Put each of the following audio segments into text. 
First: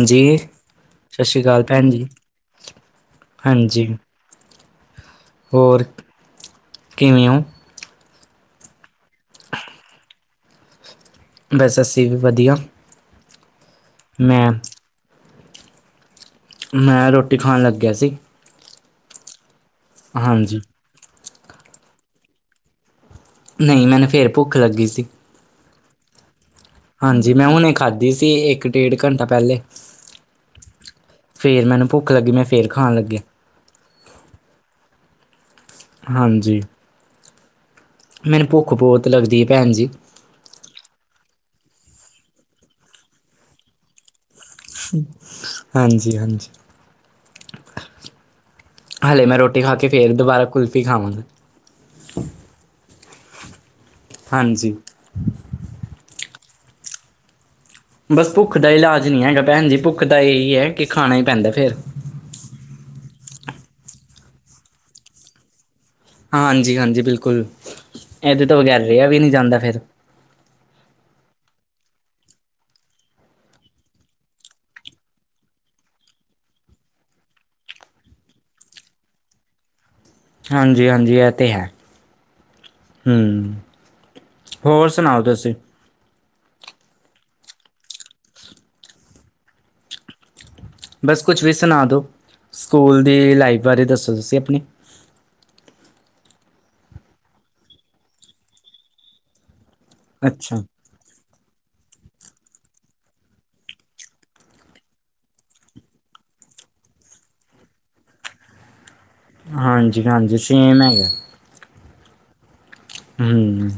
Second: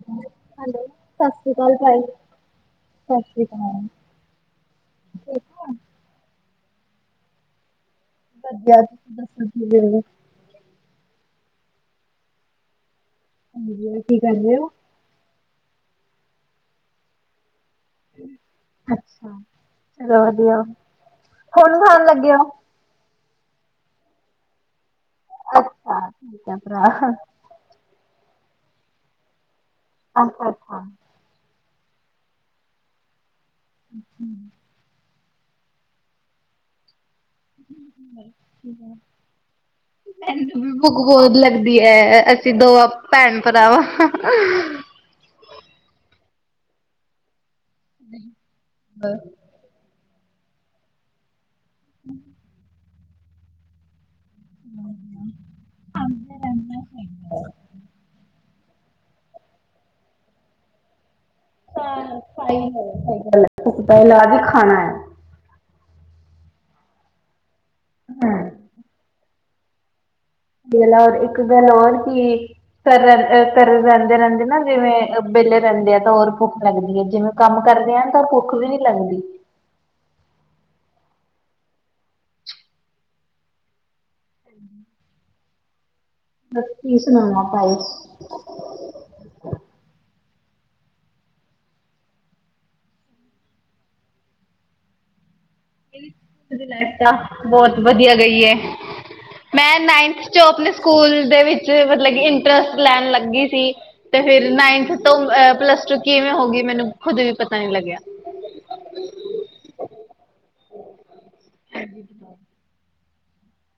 ਹਾਜੀ ਸਤਿ ਸ਼੍ਰੀ ਅਕਾਲ, ਭੈਣ ਜੀ, ਹਾਂਜੀ। ਹੋਰ ਕਿਵੇਂੳ। ਵਧੀਆ ਤੁਸੀਂ ਦੱਸੋ। [unintelligible] ਬਸ ਅੱਸੀਂ ਵੀ ਵਧੀਆ। ਹਾਂਜੀ, ਕੀ ਮੈਂ ਕਰਦੇ ਹੋ। ਮੈਂ ਰੋਟੀ ਖਾਣ ਲੱਗਿਆ ਸੀ। ਅੱਛਾ, ਚਲੋ ਹਾਂਜੀ ਵਧੀਆ ਹੁਣ ਖਾਣ ਲੱਗੇ ਹੋ। ਨਹੀਂ, ਮੈਨੂੰ ਫਿਰ ਭੁੱਖ ਲੱਗੀ ਸੀ। ਅੱਛਾ। ਅੱਛਾ। ਹਾਂਜੀ, ਮੈਂ ਹੁਣੇ ਖਾਧੀ ਸੀ ਇੱਕ ਡੇਢ ਘੰਟਾ ਪਹਿਲੇ। ਅੱਛਾ, ਅੱਛਾ। ਫਿਰ ਮੈਨੂੰ ਭੁੱਖ ਲੱਗੀ ਮੈਂ ਫਿਰ ਖਾਣ ਲੱਗਿਆ। [inaudible] ਹਾਂਜੀ। [inaudible] ਮੈਨੂੰ ਭੁੱਖ ਬਹੁਤ ਲੱਗਦੀ ਹੈ ਭੈਣਜੀ। ਮੈਨੂੰ ਵੀ ਭੁੱਖ ਬਹੁਤ ਲੱਗਦੀ ਹੈ ਅਸੀਂ ਦੋਵਾਂ ਭੈਣ ਭਰਾਵਾਂ। ਹਾਂਜੀ, ਹਾਂਜੀ। [inaudible] ਹਲੇੇ ਮੈਂ ਰੋਟੀ ਖਾ ਕੇ ਫਿਰ ਦੁਬਾਰਾ ਕੁਲਫੀ ਖਾਵਾਂਗਾ। [unintelligible] ਹਾਂਜੀ। [unintelligible] ਬਸ ਭੁੱਖ ਦਾ ਇਲਾਜ ਨਹੀਂ ਹੈਗਾ ਭੈਣ ਜੀ ਭੁੱਖ ਤਾਂ ਇਹੀ ਹੈ ਕਿ ਖਾਣਾ ਹੀ ਪੈਂਦਾ ਫਿਰ। ਭੁਖ ਦਾ ਇਲਾਜ ਹੀ ਖਾਣਾ ਹੈ। ਹਾਂਜੀ, ਹਾਂਜੀ ਬਿਲਕੁਲ ਇਹਦੇ ਤੋਂ ਬਗੈਰ ਰਿਹਾ ਵੀ ਨਹੀਂ ਜਾਂਦਾ ਫਿਰ। [unintelligible] ਘਰ ਰਹਿੰਦੇ, ਰਹਿੰਦੇ ਨਾ ਜਿਵੇਂ ਵਿਹਲੇ ਰਹਿੰਦੇ ਆ ਤਾਂ ਹੋਰ ਭੁੱਖ ਲੱਗਦੀ ਹੈ ਜਿਵੇਂ ਕੰਮ ਕਰਦੇ ਹਾਂ ਤਾਂ ਭੁੱਖ ਵੀ ਨੀ ਲੱਗਦੀ। ਹਾਂਜੀ, ਹਾਂਜੀ ਇਹ ਤੇ ਹੈ। ਹੂੰ, ਹੋਰ ਸੁਣਾਓ ਤੁਸੀਂ? ਬਸ ਕੀ ਸੁਣਾਵਾਂ ਭਾਈ। ਬਸ ਕੁਛ ਵੀ ਸੁਣਾ ਦੋ ਸਕੂਲ ਦੀ ਲਾਈਫ ਬਾਰੇ ਦੱਸੋ ਤੁਸੀਂ ਆਪਣੀ। [unintelligible] ਬਹੁਤ ਵਧੀਆ ਰਹੀ ਹੈ ਮੈਂ ਨਾਈਨਥ ਚੋ ਅੱਛਾ ਆਪਣੇ ਸਕੂਲ ਦੇ ਵਿੱਚ ਮਤਲਬ ਕਿ ਇੰਟਰਸਟ ਲੈਣ ਲੱਗੀ ਸੀ। ਤੇ ਫਿਰ ਨਾਈਨਥ ਤੋਂ ਪਲੱਸ ਟੂ ਕਿਵੇਂ ਹੋ ਗਈ ਮੈਨੂੰ ਖੁਦ ਵੀ ਪਤਾ ਨੀ ਲੱਗਿਆ। ਹਾਂਜੀ, ਹਾਂਜੀ ਸੇਮ ਹੈਗਾ। [inaudible] ਹੂੰ।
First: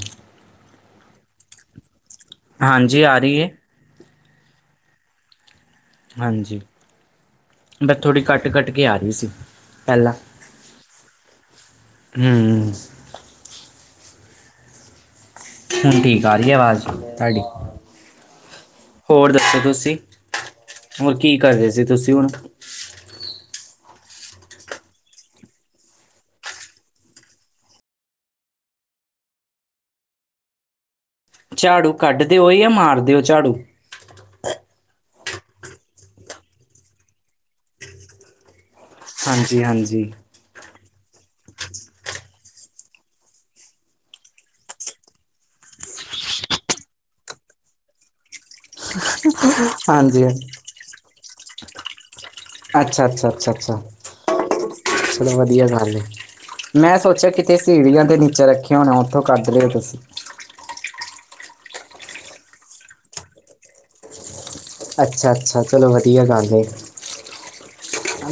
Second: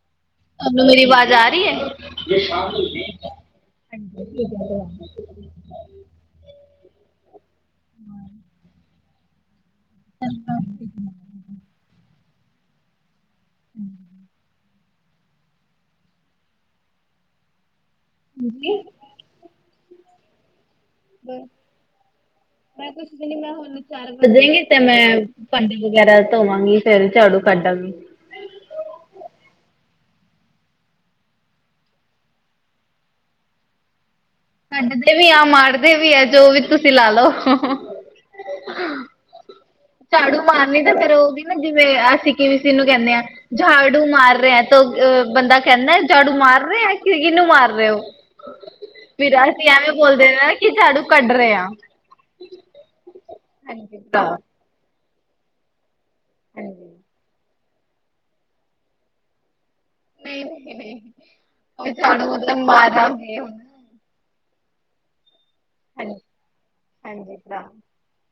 ਤੁਹਾਨੂੰ ਮੇਰੀ ਆਵਾਜ਼ ਆ ਰਹੀ ਏ। ਹਾਂਜੀ ਆ ਰਹੀ ਹੈ ਹਾਂਜੀ, ਬਸ ਥੋੜ੍ਹੀ ਕੱਟ, ਕੱਟ ਕੇ ਆ ਰਹੀ ਸੀ ਪਹਿਲਾਂ। [unintelligible] ਹੂੰ। [inaudible] ਹੁਣ ਠੀਕ ਆ ਰਹੀ ਆਵਾਜ਼ ਤੁਹਾਡੀ। ਹੁਣ ਠੀਕ। ਹੋਰ ਦੱਸੋ ਤੁਸੀਂ ਹੋਰ ਕੀ ਕਰ ਰਹੇ ਸੀ ਤੁਸੀਂ ਹੁਣ? [unintelligible] ਚਾਰ ਵਜਨਗੇ ਤੇ ਮੈਂ ਭਾਂਡੇ ਵਗੈਰਾ ਧੋਵਾਂਗੀ ਫੇਰ ਝਾੜੂ ਕੱਢਾਂਗੀ। ਝਾੜੂ ਕੱਢ ਦਿਓ ਜਾਂ ਮਾਰ ਦਿਓ ਝਾੜੂ। ਕੱਢਦੇ ਵੀ ਆ ਮਾਰਦੇ ਵੀ ਆ ਜੋ ਵੀ ਤੁਸੀਂ ਲਾ ਲਓ। ਹਾਂਜੀ, ਹਾਂਜੀ। ਝਾੜੂ ਮਾਰਨੀ ਤਾਂ ਫੇਰ ਉਹਦੀ ਨਾ ਜਿਵੇਂ ਅਸੀਂ ਕਿਵੇਂਨੂੰ ਕਹਿੰਦੇ ਹਾਂ ਝਾੜੂ ਮਾਰ ਰਿਹਾ ਤੋ ਅ ਬੰਦਾ ਕਹਿੰਦਾ ਝਾੜੂ ਮਾਰ ਰਿਹਾ ਕਿ ਕਿਹਨੂੰ ਮਾਰ ਰਹੇ ਹੋ ਫਿਰ ਅਸੀਂ ਐਵੇਂ ਹਾਂਜੀ ਬੋਲਦੇ ਕਿ ਝਾੜੂ ਕੱਢ ਰਹੇ ਹਾਂ ਅੱਛਾ ਅੱਛਾ ਅੱਛਾ ਅੱਛਾ ਚਲੋ ਵਧੀਆ ਗੱਲ ਮੈਂ ਸੋਚਿਆ ਸੀੜੀਆਂ ਤੇ ਨੀਚਾ ਰੱਖਿਆ ਹੋਣਾ ਉੱਥੋਂ ਕੱਢ ਰਿਓ ਤੁਸੀਂ ਨਹੀਂ ਨਹੀਂ [unintelligible] ਅੱਛਾ ਅੱਛਾ ਚਲੋ ਵਧੀਆ ਗਲ ਹੈ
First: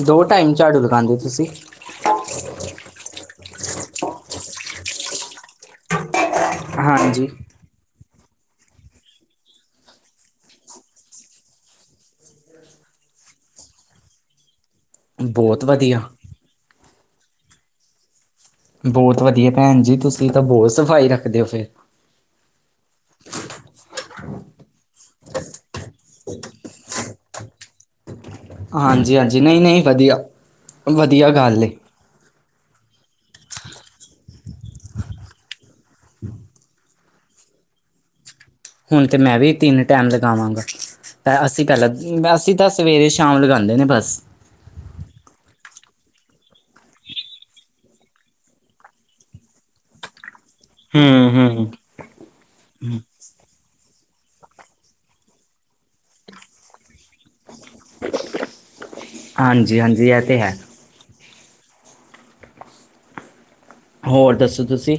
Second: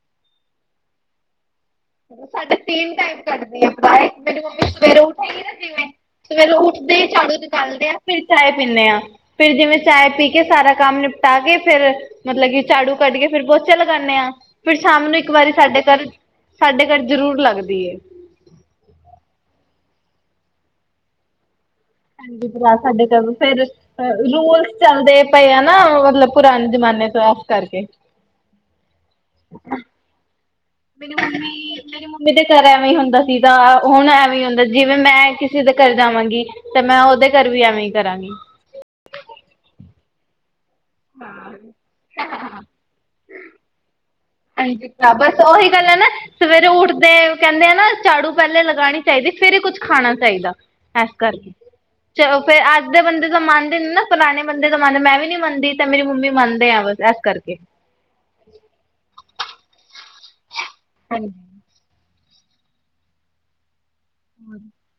ਦੋ ਟਾਈਮ ਝਾੜੂ ਲਗਾਦੇ ਹੋ ਤੁਸੀਂ ਸਾਡੇ ਤਿੰਨ ਟਾਈਮ [unintelligible] ਸਵੇਰ ਉੱਠਦੇ ਹੀ ਹਾਂਜੀ ਝਾੜੂ ਨਿਕਾਲਦੇ ਆ ਫਿਰ ਚਾਏ ਪੀਂਦੇ ਹਾਂ ਫਿਰ ਜਿਵੇਂ ਚਾਏ ਪੀ ਕੇ ਸਾਰਾ ਕੰਮ ਨਿਪਟਾ ਕੇ ਫਿਰ ਮਤਲਬ ਕਿ ਝਾੜੂ ਕੱਢ ਕੇ ਫਿਰ ਪੋਚਾ ਲਗਾਉਂਦੇ ਹਾਂ ਫਿਰ ਸ਼ਾਮ ਨੂੰ ਇੱਕ ਵਾਰੀ ਬਹੁਤ ਸਾਡੇ ਵਧੀਆ ਘਰ ਸਾਡੇ ਘਰ ਜ਼ਰੂਰ ਲੱਗਦੀ ਹੈ ਬਹੁਤ ਵਧੀਆ ਭੈਣ ਜੀ ਤੁਸੀਂ ਤਾਂ ਬਹੁਤ ਸਫ਼ਾਈ ਰੱਖਦੇ ਹੋ ਫਿਰ [unintelligible] ਰੂਲਸ ਚੱਲਦੇ ਪਏ ਆ ਨਾ ਮਤਲਬ ਪੁਰਾਣੇ ਜਮਾਨੇ ਤੋਂ ਉਸ ਕਰਕੇ ਹਾਂਜੀ-ਹਾਂਜੀ, ਨਹੀਂ-ਨਹੀਂ ਵਧੀਆ। ਮੈਨੂੰ ਵਧੀਆ ਹੁਣ ਗੱਲ ਵੀ ਏ ਮੇਰੀ ਮੰਮੀ ਦੇ ਘਰ ਐਵੇਂ ਹੀ ਹੁੰਦਾ ਸੀ ਤਾਂ ਹੁਣ ਐਵੇਂ ਹੀ ਹੁੰਦਾ ਜਿਵੇਂ ਮੈਂ ਕਿਸੇ ਦੇ ਘਰ ਜਾਵਾਂਗੀ। ਤੇ ਮੈਂ ਉਹਦੇ ਘਰ ਵੀ ਐਵੇਂ ਈ ਕਰਾਂਗੀ। ਹੁਣ ਤੇ ਮੈਂ ਵੀ ਤਿੰਨ ਟਾਈਮ ਲਗਾਵਾਂਗਾ, ਤਾਂ ਅਸੀਂ ਪਹਿਲਾਂ ਅਸੀਂ ਸਵੇਰੇ- ਸ਼ਾਮ ਲਗਾਦੇ ਨੇ ਬਸ। ਹਾਂਜੀ [inaudible] ਬਸ ਉਹੀ ਗੱਲ ਏ ਨਾ ਸਵੇਰੇ ਉੱਠਦੇ ਕਹਿੰਦੇ ਆ ਨਾ ਝਾੜੂ ਪਹਿਲੇ ਲਗਾਣੀ ਚਾਹੀਦੀ ਫੇਰ ਹੀ ਕੁੱਝ ਖਾਣਾ ਚਾਹੀਦਾ। ਇਸ ਹੂੰ ਕਰਕੇ, ਹੂੰ ਚ ਫੇਰ ਅੱਜ ਦੇ ਬੰਦੇ ਤਾ ਮਨ ਤੇ ਨਾ ਪੁਰਾਣੇ ਬੰਦੇ ਦਾ ਮੰਨਦ, ਮੈਂ ਵੀ ਨੀ ਮੰਨਦੀ ਤਾਂ ਮੇਰੀ ਮੰਮੀ ਮੰਨਦੇ ਆ ਇਸ ਕਰਕੇ। ਹਾਂਜੀ-ਹਾਂਜੀ ਇਹ ਤੇ ਹੈ। ਹਾਂਜੀ ਹੋਰ ਦੱਸੋ ਤੁਸੀਂ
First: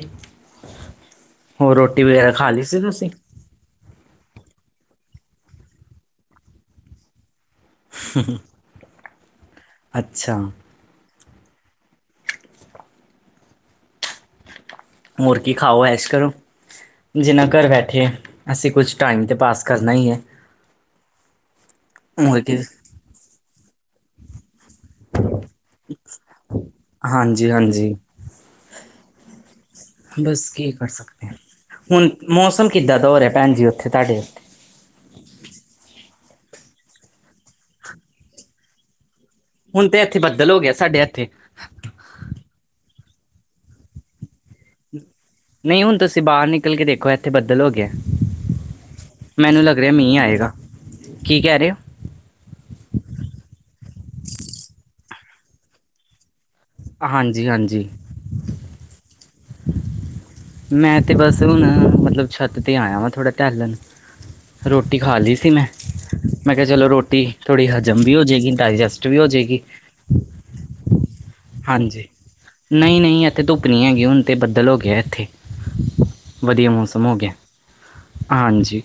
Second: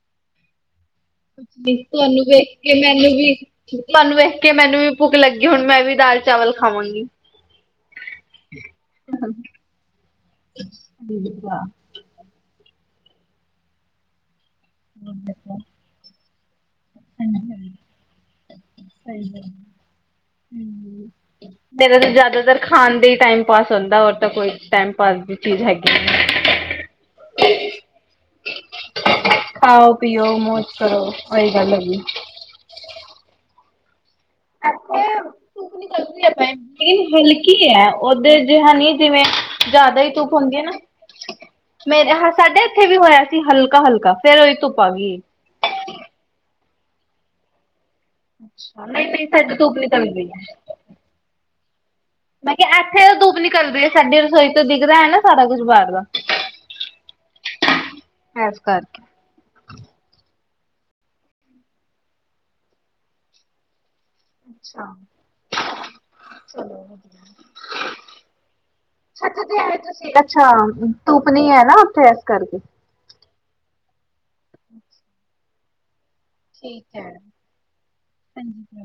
ਹੋਰ ਰੋਟੀ ਤੁਹਾਨੂੰ ਵਗੈਰਾ ਵੇਖ ਖਾ ਲਈ ਕੇ ਸੀ ਮੈਨੂੰ ਤੁਸੀਂ ਵੀ ਤੁਹਾਨੂੰ ਵੇਖ ਕੇ ਮੈਨੂੰ ਵੀ ਭੁੱਖ ਲੱਗੀ, ਹੁਣ ਮੈਂ ਵੀ ਦਾਲ-ਚਾਵਲ ਖਾਵਾਂਗੀ। ??? [unintelligible] ??? [inaudible] ਅੱਛਾ। [inaudible] ਮੂੱਰਗੀ ਖਾਓ ਐਸ ਕਰੋ। ਜਿੰਨਾ ਘਰ ਬੈਠੇ ਅਸੀਂ ਕੁਛ ਟਾਈਮ ਤੇ ਪਾਸ ਕਰਨਾ ਹੀ ਐ। ਮੇਰਾ ਤਾਂ ਕੀ ਜ਼ਿਆਦਾਤਰ ਖਾਣ ਦਾ ਹੀ ਟਾਈਮ ਪਾਸ ਹੁੰਦਾ ਹੋਰ ਤਾਂ ਕੋਈ ਟਾਈਮ ਪਾਸ ਦੀ ਚੀਜ਼ ਹੈਣੀ। ਹਾਂਜੀ-ਹਾਂਜੀ ਖਾਓ ਪੀਓ ਬਸ ਮੌਜ ਕੀ ਕਰ ਕਰੋ ਸਕਣੇ ਹਾਂ, ਉਹੀ ਗੱਲ ਹੈਗੀ। ਹੁਣ ਮੌਸਮ ਕਿੱਦਾਂ ਹੋ ਰਿਆ ਭੈਣਜੀ ਉੱਥੇ ਤਾਡੇ। ਚੱਲਦੀ ਆਪ [inaudible] ਲੇਕਿਨ ਹਲਕੀ ਹੈ। ਓਧਰ ਜਿਹਾ ਨੀ ਜਿਵੇਂ ਹੁਣ ਤੇ ਜਿਆਦਾ ਹੀ ਇੱਥੇ ਧੂਪ ਬੱਦਲ ਹੁੰਦੀ ਹੋ ਹੈ ਨਾ ਗਿਆ ਸਾਡੇ ਇੱਥੇ ਮੇਰੇ ਹ ਸਾਡੇ ਇੱਥੇ ਵੀ ਹੋਇਆ ਸੀ ਹਲਕਾ- ਹਲਕਾ ਫੇਰ ਉਹੀ ਤੁਪ ਨਹੀਂ ਹੁਣ ਤੁਸੀਂ ਬਾਹਰ ਨਿਕਲ ਕੇ ਦੇਖੋ ਇੱਥੇ ਬੱਦਲ ਹੋ ਗਐ। ਨਹੀਂ-ਨਹੀਂ ਸਾਡੇ ਧੁੱਪ ਨੀਕਲ ਮੀਂਹ ਗਈ ਆਏਗਾ ਹੈ। ਕੀ ਕਹਿ ਰਹੇ ਹੋ ਮੈਂ ਕਿਹਾ ਇੱਥੇ ਤੇ ਧੁੱਪ ਨਿਕਲਦੀ ਸਾਡੀ ਰਸੋਈ ਤੋਂ ਦਿਖਦਾ ਹੈ ਨਾ ਸਾਰਾ ਕੁਛ ਬਾਹਰ ਦਾ।?? [inaudible] ਹਾਂਜੀ-ਹਾਂਜੀ ਇਸ ਕਰਕੇ ਮੈਂ ਤੇ ਬਸ ਹੁਣ ਮਤਲਬ ਛੱਤ ਤੇ ਆਇਆ ਵਾ ਥੋੜਾ ਟੈਲਣ। ਰੋਟੀ ਖਾ ਲਈ ਸੀ ਮੈਂ, ਮੈਂ ਕਿਹਾ ਚਲੋ ਰੋਟੀ ਥੋੜ੍ਹੀ ਹਜ਼ਮ ਵੀ ਹੋ ਜੇਏਗੀ ਡਾਇਜਸਟ ਵੀ ਹੋ ਅੱਛਾ ਤੇ ਜੇਏਗੀ। ਆਏ ਤੁਸੀਂ ਅੱਛਾ ਤੂਪ ਨੀ ਹੈ ਨਾ ਉੱਥੇ ਇਸ ਕਰਕੇ। ਨਹੀਂ-ਨਹੀਂ ਏਥੇ ਧੁੱਪ ਨਹੀਂ ਹੈਗੀੁ ਹੂਨ ਤੇ ਬੱਦਲ ਹੋ ਗਿਆ ਇੱਥੇ। ਵਧੀਆ ਮੌਸਮ ਹੋ ਗਿਆ ਹਾਂਜੀ।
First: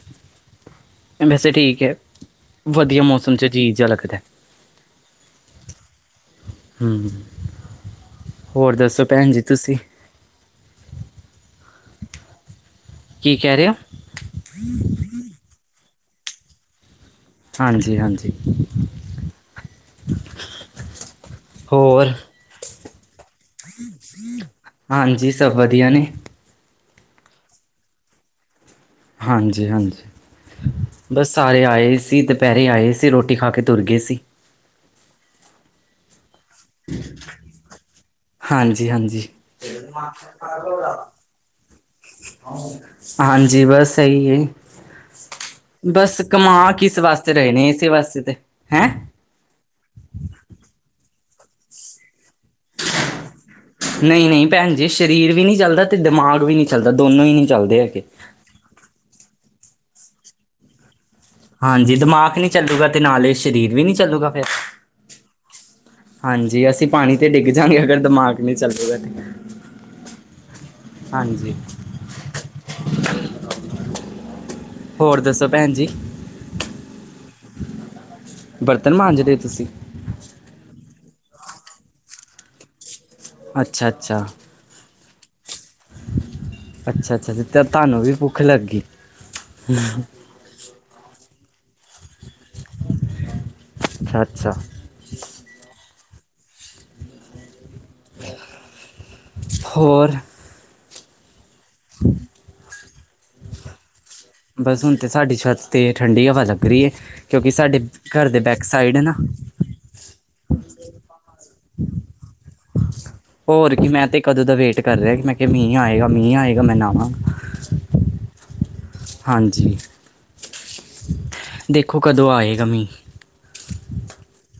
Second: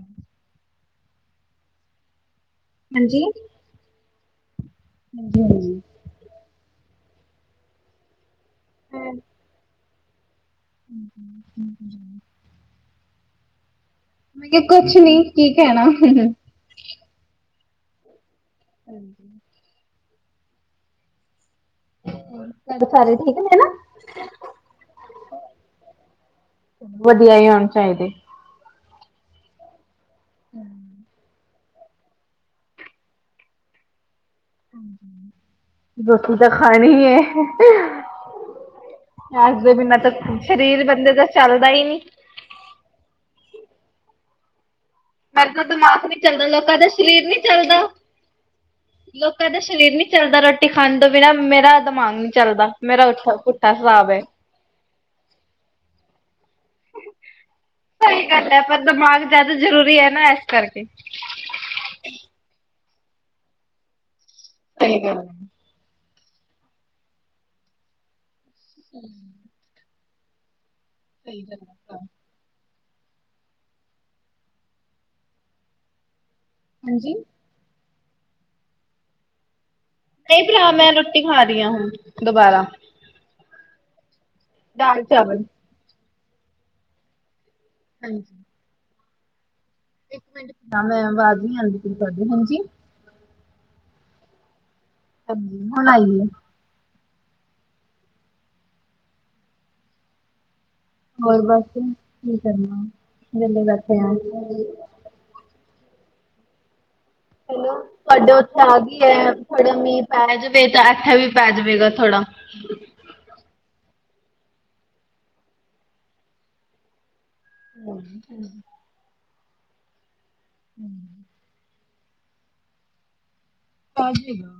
ਵੈਸੇ ਠੀਕ ਹੈ ਵਧੀਆ ਮੌਸਮ ਚ ਜੀਜਾ ਲੱਗਦੈ। ਹਾਂਜੀ-ਹਾਂਜੀ ਹੂੰ ਹੋਰ ਦੱਸੋ ਭੈਣ ਜੀ ਤੁਸੀਂ। ਹਮ ਹ ਹਮ ਹਮ [unintelligible] ਕੀ ਕਹਿ ਰੇ ਓ ਮੈਂ ਕਿਹਾ ਕੁਛ ਨੀ ਕੀ ਕਹਿਣਾ ਹਾਂਜੀ ਹਾਂਜੀ ਹਾਂਜੀ ਹੋਰ ਘਰ ਸਾਰੇ ਠੀਕ ਨੇ ਨਾ। ਹਾਂਜੀ ਸਭ ਵਧੀਆ ਨੇ ਵਧੀਆ ਈ ਹੋਣ ਚਾਈਦੇ ਹਾਂਜੀ ਹਾਂਜੀ ਬਸ ਸਾਰੇ ਆਏ ਸੀ ਦੁਪਹਿਰੇ ਆਏ ਸੀ ਰੋਟੀ ਖਾ ਕੇ ਤੁਰ ਗੇ ਸੀ ਹੂੰ ਹੂੰ ਰੋਟੀ ਤਾਂ ਖਾਣੀ ਐ ਹਾਂਜੀ ਹਾਂਜੀ ਏਸ ਦੇ ਬਿਨਾਂ ਤਾਂ ਸ਼ਰੀਰ ਬੰਦੇ ਦਾ ਚੱਲਦਾ ਈ ਨੀ ਹਾਂਜੀ ਬਸ ਸਈ ਏ ਮੇਰੇ ਤਾਂ ਦਿਮਾਗ ਨੀ ਬਸ ਚੱਲਦਾ ਕਮਾ ਲੋਕਾਂ ਦਾ ਕਿਸ ਸਰੀਰ ਵਾਸਤੇ ਨੀ ਰੇ ਨੇ ਚੱਲਦਾ ਇਸੇ ਵਾਸਤੇ ਤੇ ਹੈਂ ਲੋਕਾਂ ਦਾ ਸਰੀਰ ਨੀ ਚੱਲਦਾ ਰੋਟੀ ਖਾਣ ਤੋਂ ਬਿਨਾਂ ਮੇਰਾ ਦਿਮਾਗ ਨੀ ਚੱਲਦਾ ਮੇਰਾ ਉਠਾ ਨਹੀਂ ਨਹੀਂ ਭੈਣ ਜੀ ਸਰੀਰ ਵੀ ਨਹੀਂ ਚੱਲਦਾ ਤੇ ਦਿਮਾਗ ਵੀ ਨਹੀਂ ਚੱਲਦਾ ਦੋਨੋ ਹੀ ਨਹੀਂ ਚੱਲਦੇ ਹੈਗੇ ਸਈ ਗੱਲ ਐ ਪਰ ਦਿਮਾਗ ਜਿਆਦਾ ਜ਼ਰੂਰੀ ਐ ਨਾ ਐਸ ਕਰਕੇ ਹਾਂਜੀ ਦਿਮਾਗ ਨਹੀਂ ਚੱਲੂਗਾ ਤੇ ਨਾਲੇ ਸਰੀਰ ਵੀ ਨਹੀਂ ਚੱਲੂਗਾ ਫਿਰ ਸਈ ਗੱਲ ਐ ਹਾਂਜੀ ਅਸੀਂ ਪਾਣੀ ਤੇ ਡਿੱਗ ਜਾਗੇ ਅਗਰ ਦਿਮਾਗ ਨਹੀਂ ਚੱਲੂਗਾ ਤਾਂ ਹਾਂਜੀ ਹੋਰ ਦੱਸੋ ਭੈਣ ਜੀ ਹਾਂਜੀ ਬਰਤਨ ਮਾਂਜਦੇ ਤੁਸੀਂ ਨਹੀਂ ਭਰਾ ਮੈਂ ਰੋਟੀ ਖਾ ਰੀ ਆਂ ਹੁਣ ਦੁਬਾਰਾ ਅੱਛਾ ਅੱਛਾ ਦਾਲ ਚਾਵਲ ਅੱਛਾ ਅੱਛਾ ਤੇ ਤਾਂ ਤੁਹਾਨੂੰ ਵੀ ਭੁੱਖ ਲੱਗੀ ਇੱਕ ਮਿੰਟ ਮੈਂ ਅਵਾਜ ਨੀ ਆਂਦੀ [unintelligible] ਕਰਦੀ ਹਾਂਜੀ [unintelligible] ਅੱਛਾ ਹੁਣ ਆਈਏ ਹੋਰ ਹੋਰ ਬਸ ਹ [unintelligible] ਕੀ ਕਰਨਾ ਵੇਹਲ਼ੇ ਬੈਠੇ ਆ ਅਤੇ ਸਾਡੀ ਛੱਤ 'ਤੇ ਠੰਡੀ ਹਵਾ ਲੱਗ ਰੀ ਐ ਕਿਉਂਕਿ ਸਾਡੇ ਘਰ ਤੁਹਾਡੇ ਦੇ ਉੱਥੇ ਬੈਕ ਆ ਸਾਈਡ ਗਈ ਹੈ ਨਾ ਐ ਥੋੜਾ ਮੀਂਹ ਪੈ ਜਾਵੇ ਤਾਂ ਇੱਥੇ ਵੀ ਪੈ ਜਾਵੇਗਾ ਥੋੜਾ ਹੋਰ ਕੀ ਮੈਂ ਤੇ ਕਦੋਂ ਦਾ ਵੇਟ ਕਰ ਰਿਹਾ ਕਿ ਮੈਂ ਕਿਹਾ ਮੀਂਹ ਆਏਗਾ ਮੀਂਹ ਆਏਗਾ ਮੈਂ ਨਾਵਾਂ [inaudible] ਹਾਂਜੀ! ਹੂੰ! ਦੇਖੋ ਕਦੋਂ ਆਏਗਾ ਮੀਂਹ। ਅਜੇਗਾ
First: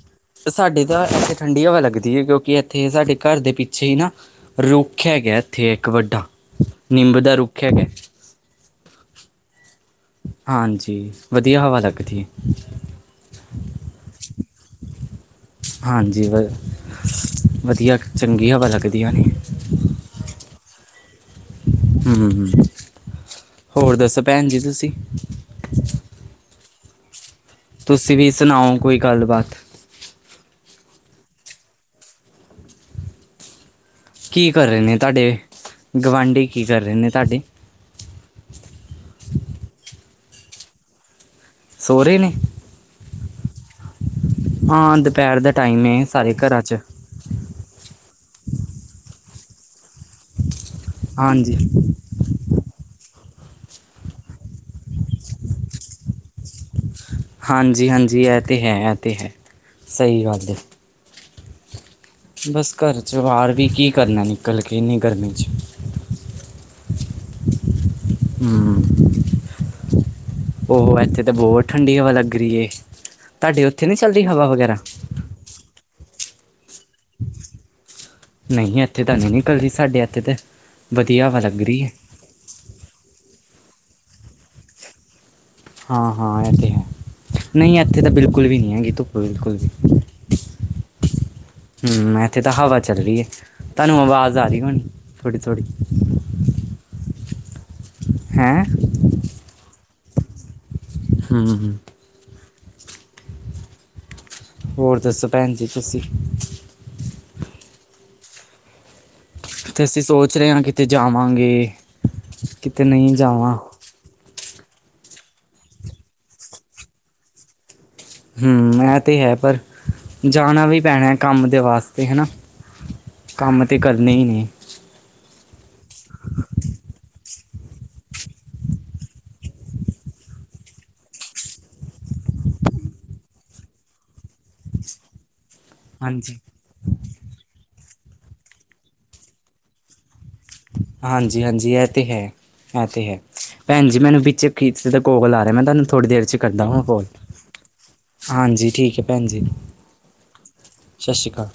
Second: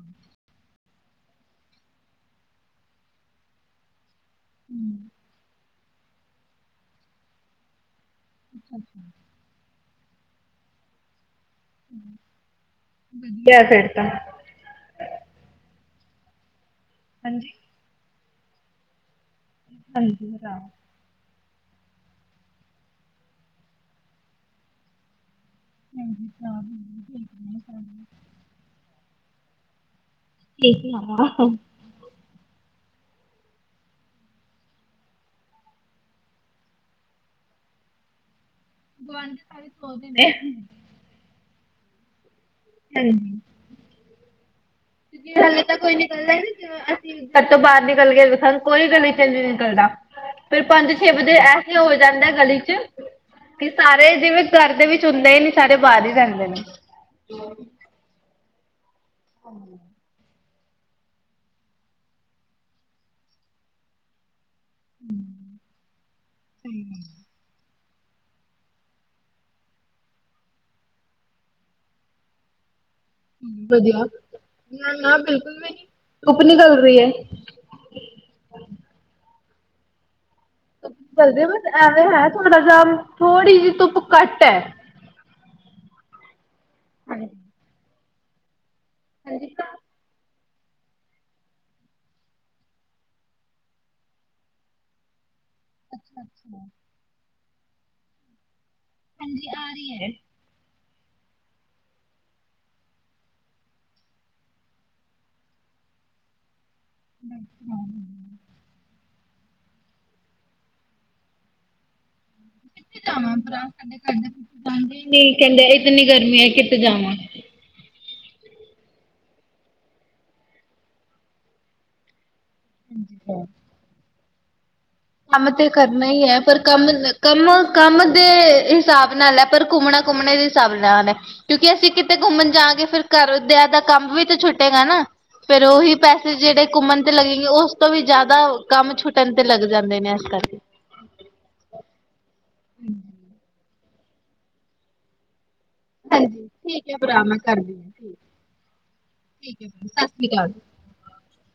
ਫਿਰ ਸਾਡੇ ਤਾਂ ਇੱਥੇ ਠੰਡੀ ਹਵਾ ਲੱਗਦੀ ਐ ਕਿਉਂਕਿ ਇੱਥੇ ਸਾਡੇ ਘਰ ਦੇ ਪਿੱਛੇ ਈ ਨਾ। ਰੁੱਖ ਹੈਗਾ ਇੱਥੇ ਇੱਕ ਵੱਡਾ ਨਿੰਮ ਦਾ ਰੁੱਖ ਹੈਗਾ। ਅੱਛਾ! ਅੱਛਾ! [inaudible] ਹਾਂਜੀ! ਵਧੀਆ ਹਵਾ ਲੱਗਦੀ। ਵਪਿਅ ਕਿਆ ਫੇਰ ਤਾਂ। ਹਾਂਜੀ ਵ ਹਾਂਜੀ! ਵਧੀਆ ਕ ਚੰਗੀ ਹਵਾ ਲੱਗਦੀ ਹੋਣੀ। ਹਾਂਜੀ! ਹੂੰ-ਹੂੰ ਹੋਰ ਦੱਸੋ ਭੈਣ ਜੀ ਤੁਸੀਂ। ਹਾਂਜੀ ਸੁਣਾ ਰਹੀ ਹਾਂ। [inaudible] ਤੁਸੀਂ ਵੀ ਸੁਣਾਓ ਕੋਈ ਗੱਲਬਾਤ। ਕਿ ਸੁਣਾਵਾ। ਕੀ ਕਰ ਰਹੇ ਨੇ ਤੁਹਾਡੇ ਗੁਵਾਂਢੀ ਕੀ ਕਰ ਰਹੇ ਨੇ ਤੁਹਾਡੇ? ਗੁਆਂਢੀ ਸਾਰੇ ਸੌਗੇ ਨੇ। ਸੌ ਰਹੇ ਨੇ। ਹਾਂਜੀ! ਹਾਂ ਦੁਪਹਿਰ ਕਿਉਂਕਿ ਦਾ ਹਲੇ ਤਾਂ ਟਾਈਮ ਹੈ ਕੋਈ ਸਾਰੇ ਨਿਕਲਦਾ ਘਰਾਂ ਨਹੀਂ 'ਚ ਪਆ। ਘਰ ਤੋਂ ਬਾਹਰ ਨਿਕਲ ਕੇ ਗਏ ਸਾਨੂੰ ਕੋਈ ਗਲ਼ੀ ਚੋਂ [inaudible] ਨਹੀਂ ਨਿਕਲਦਾ। ਫੇਰ ਪੰਜ ਛੇ ਵਜੇ ਹਾਂਜੀ ਐਸੇ ਹੋ ਜਾਂਦਾ ਗਲ਼ੀ ਚ। ਕਿ ਸਾਰੇ ਜਿਵੇਂ ਘਰ ਦੇ ਵਿੱਚ ਹੁੰਦੇ ਹੀ ਨੀ ਸਾਰੇ ਬਾਹਰ ਹੀ ਰਹਿੰਦੇ ਨੇ। ਹਾਂਜੀ-ਹਾਂਜੀ, ਇਹ ਤਾਂ ਹੈ ਇਹ ਤਾਂ ਹੈ। ਹਾਂਜੀ! ਸਹੀ ਗੱਲ ਏ। ਬਸ ਘਰ ਚੋਂ ਬਾਹਰ ਵੀ ਕੀ ਕਰਨਾ ਨਿਕਲ ਇਨੀਂ ਗਰਮੀ ਚ। ਹਾਂਜੀ! [inaudible] ਹੂੰ! ਔ ਇੱਥੇ ਤਾਂ ਬਹੁਤ ਠੰਡੀ ਹਵਾ ਲੱਗ ਰਈ ਏ। ਉੱਥੇ ਨਹੀਂ ਵਧੀਆ ਚੱਲਦੀ ਹਵਾ ਵਗੈਰਾ ਨਾ-ਨਾ ਬਿਲਕੁਲ ਵੀ ਨੀ ਧੁੱਪ ਨਿਕਲ ਰਹੀ ਏ। ਨਹੀਂ ਇੱਥੇ ਤਾਂ ਨੀ ਨਿਕਲਦੀ ਸਾਡੇ ਇੱਥੇ ਤੇ। ਸਾਡੇ ਬਸ ਐਵੇਂ ਹੈ ਥੋੜ੍ਹਾ ਜਿਹਾ ਥੋੜ੍ਹੀ ਜਿਹੀ ਧੁੱਪ ਘੱਟ ਹੈ। ਹਾਂ-ਹਾਂ ਇਹ ਤੇ ਹੈ ਨਹੀਂ ਇੱਥੇ ਤਾਂ ਬਿਲਕੁਲ ਵੀ ਨਹੀਂ ਹੈਗੀ ਧੁੱਪ ਬਿਲਕੁਲ ਵੀ। ਹੂੰ! ਇੱਥੇ ਤਾਂ ਹਵਾ ਚੱਲ ਰਹੀ ਹੈ ਤੁਹਾਨੂੰ ਆਵਾਜ਼ ਆ ਰਹੀ ਹੋਣੀ ਥੋੜ੍ਹੀ- ਥੋੜ੍ਹੀ। ਅੱਛਾ-ਅੱਛਾ! ਹੈਂ? ਹਾਂਜੀ ਆ ਰਹੀ ਹੈ। ਹੂੰ। ਹੋਰ ਦੱਸੋ ਭੈਣ ਜੀ ਤੁਸੀਂ? ਮੈਂ ਕੁਛ ਖਾ ਰਹੀ। ਤੇ ਅਸੀਂ ਸੋਚ ਰਹੇ ਹਾਂ ਕਿਤੇ ਜਾਵਾਂਗੇ। ਕਿਤੇ ਕਿੱਥੇ ਨਹੀਂ ਜਾਵਾਂ ਜਾਵਾਂਗਾ ਕਹਿੰਦੇ ਇਤਨੀ ਗਰਮੀ ਹੈ ਕਿੱਥੇ ਜਾਵਾਂ। ਹੂੰ! ਇਹ ਤੇ ਹੈ ਪਰ ਜਾਣਾ ਵੀ ਪੈਣਾ ਹੈ ਕੰਮ ਦੇ ਵਾਸਤੇ ਹਨਾ। ਕੰਮ ਤੇ ਕਰਨੇ ਹੀ ਨੇ। ਕੰਮ ਤਾਂ ਕਰਨਾ ਹੀ ਹੈ ਪਰ ਕੰਮ ਕੰਮ ਕਾਮ ਦੇ ਹਿਸਾਬ ਨਾਲ ਹੈ। ਪਰ ਘੁੰਮਣਾ- ਘੁੰਮਣੇ ਦੇ ਹਿਸਾਬ ਨਾਲ ਏ। ਕਿਉਂਕਿ ਅਸੀਂ ਕਿਤੇ ਘੁੰਮਣ ਜਾਵਾਂਗੇ, ਤਾਂ ਘਰ ਦੇ ਕੰਮ ਵੀ ਛੁੱਟ ਗਾ ਨਾ। ਫੇਰ, ਉਹੀ ਪੈਸੇ ਹਾਂਜੀ ਜੇੜੇ ਘੁੰਮਣ ਤੇ ਲੱਗੇਗੇ, ਉਸ ਤੋਂ ਵੀ ਜਿਆਦਾ ਕੰਮ ਛੁੱਟਣ ਤੇ ਲੱਗ ਜਾਂਦੇ ਨੇ, ਅਜ-ਕਲ ਹਾਂਜੀ-ਹਾਂਜੀ, ਇਹ ਤਾਂ ਹੈ, ਇਹ ਤਾਂ ਹੈ। ਭੈਣਜੀ, ਮੈਨੂੰ ਪਿਛੇ ਕਿਸੇ ਦਾ ਕੋਲ ਆ ਰਿਹਾ ਕਿ ਮੈਂ ਤੁਹਾਨੂੰ ਥੋੜੀ ਦੇਰ 'ਚ ਹਾਂਜੀ, ਕਰਦਾ ਹਾਂ ਠੀਕ ਆ, ਫੋਨ ਭਰਾ ਮੈਂ ਕਰਦੀ ਹਾਂ। ਹਾਂਜੀ, ਠੀਕ ਹੈ ਭੈਣ ਜੀ, ਸਤਿ ਸ਼੍ਰੀ ਅਕਾਲ।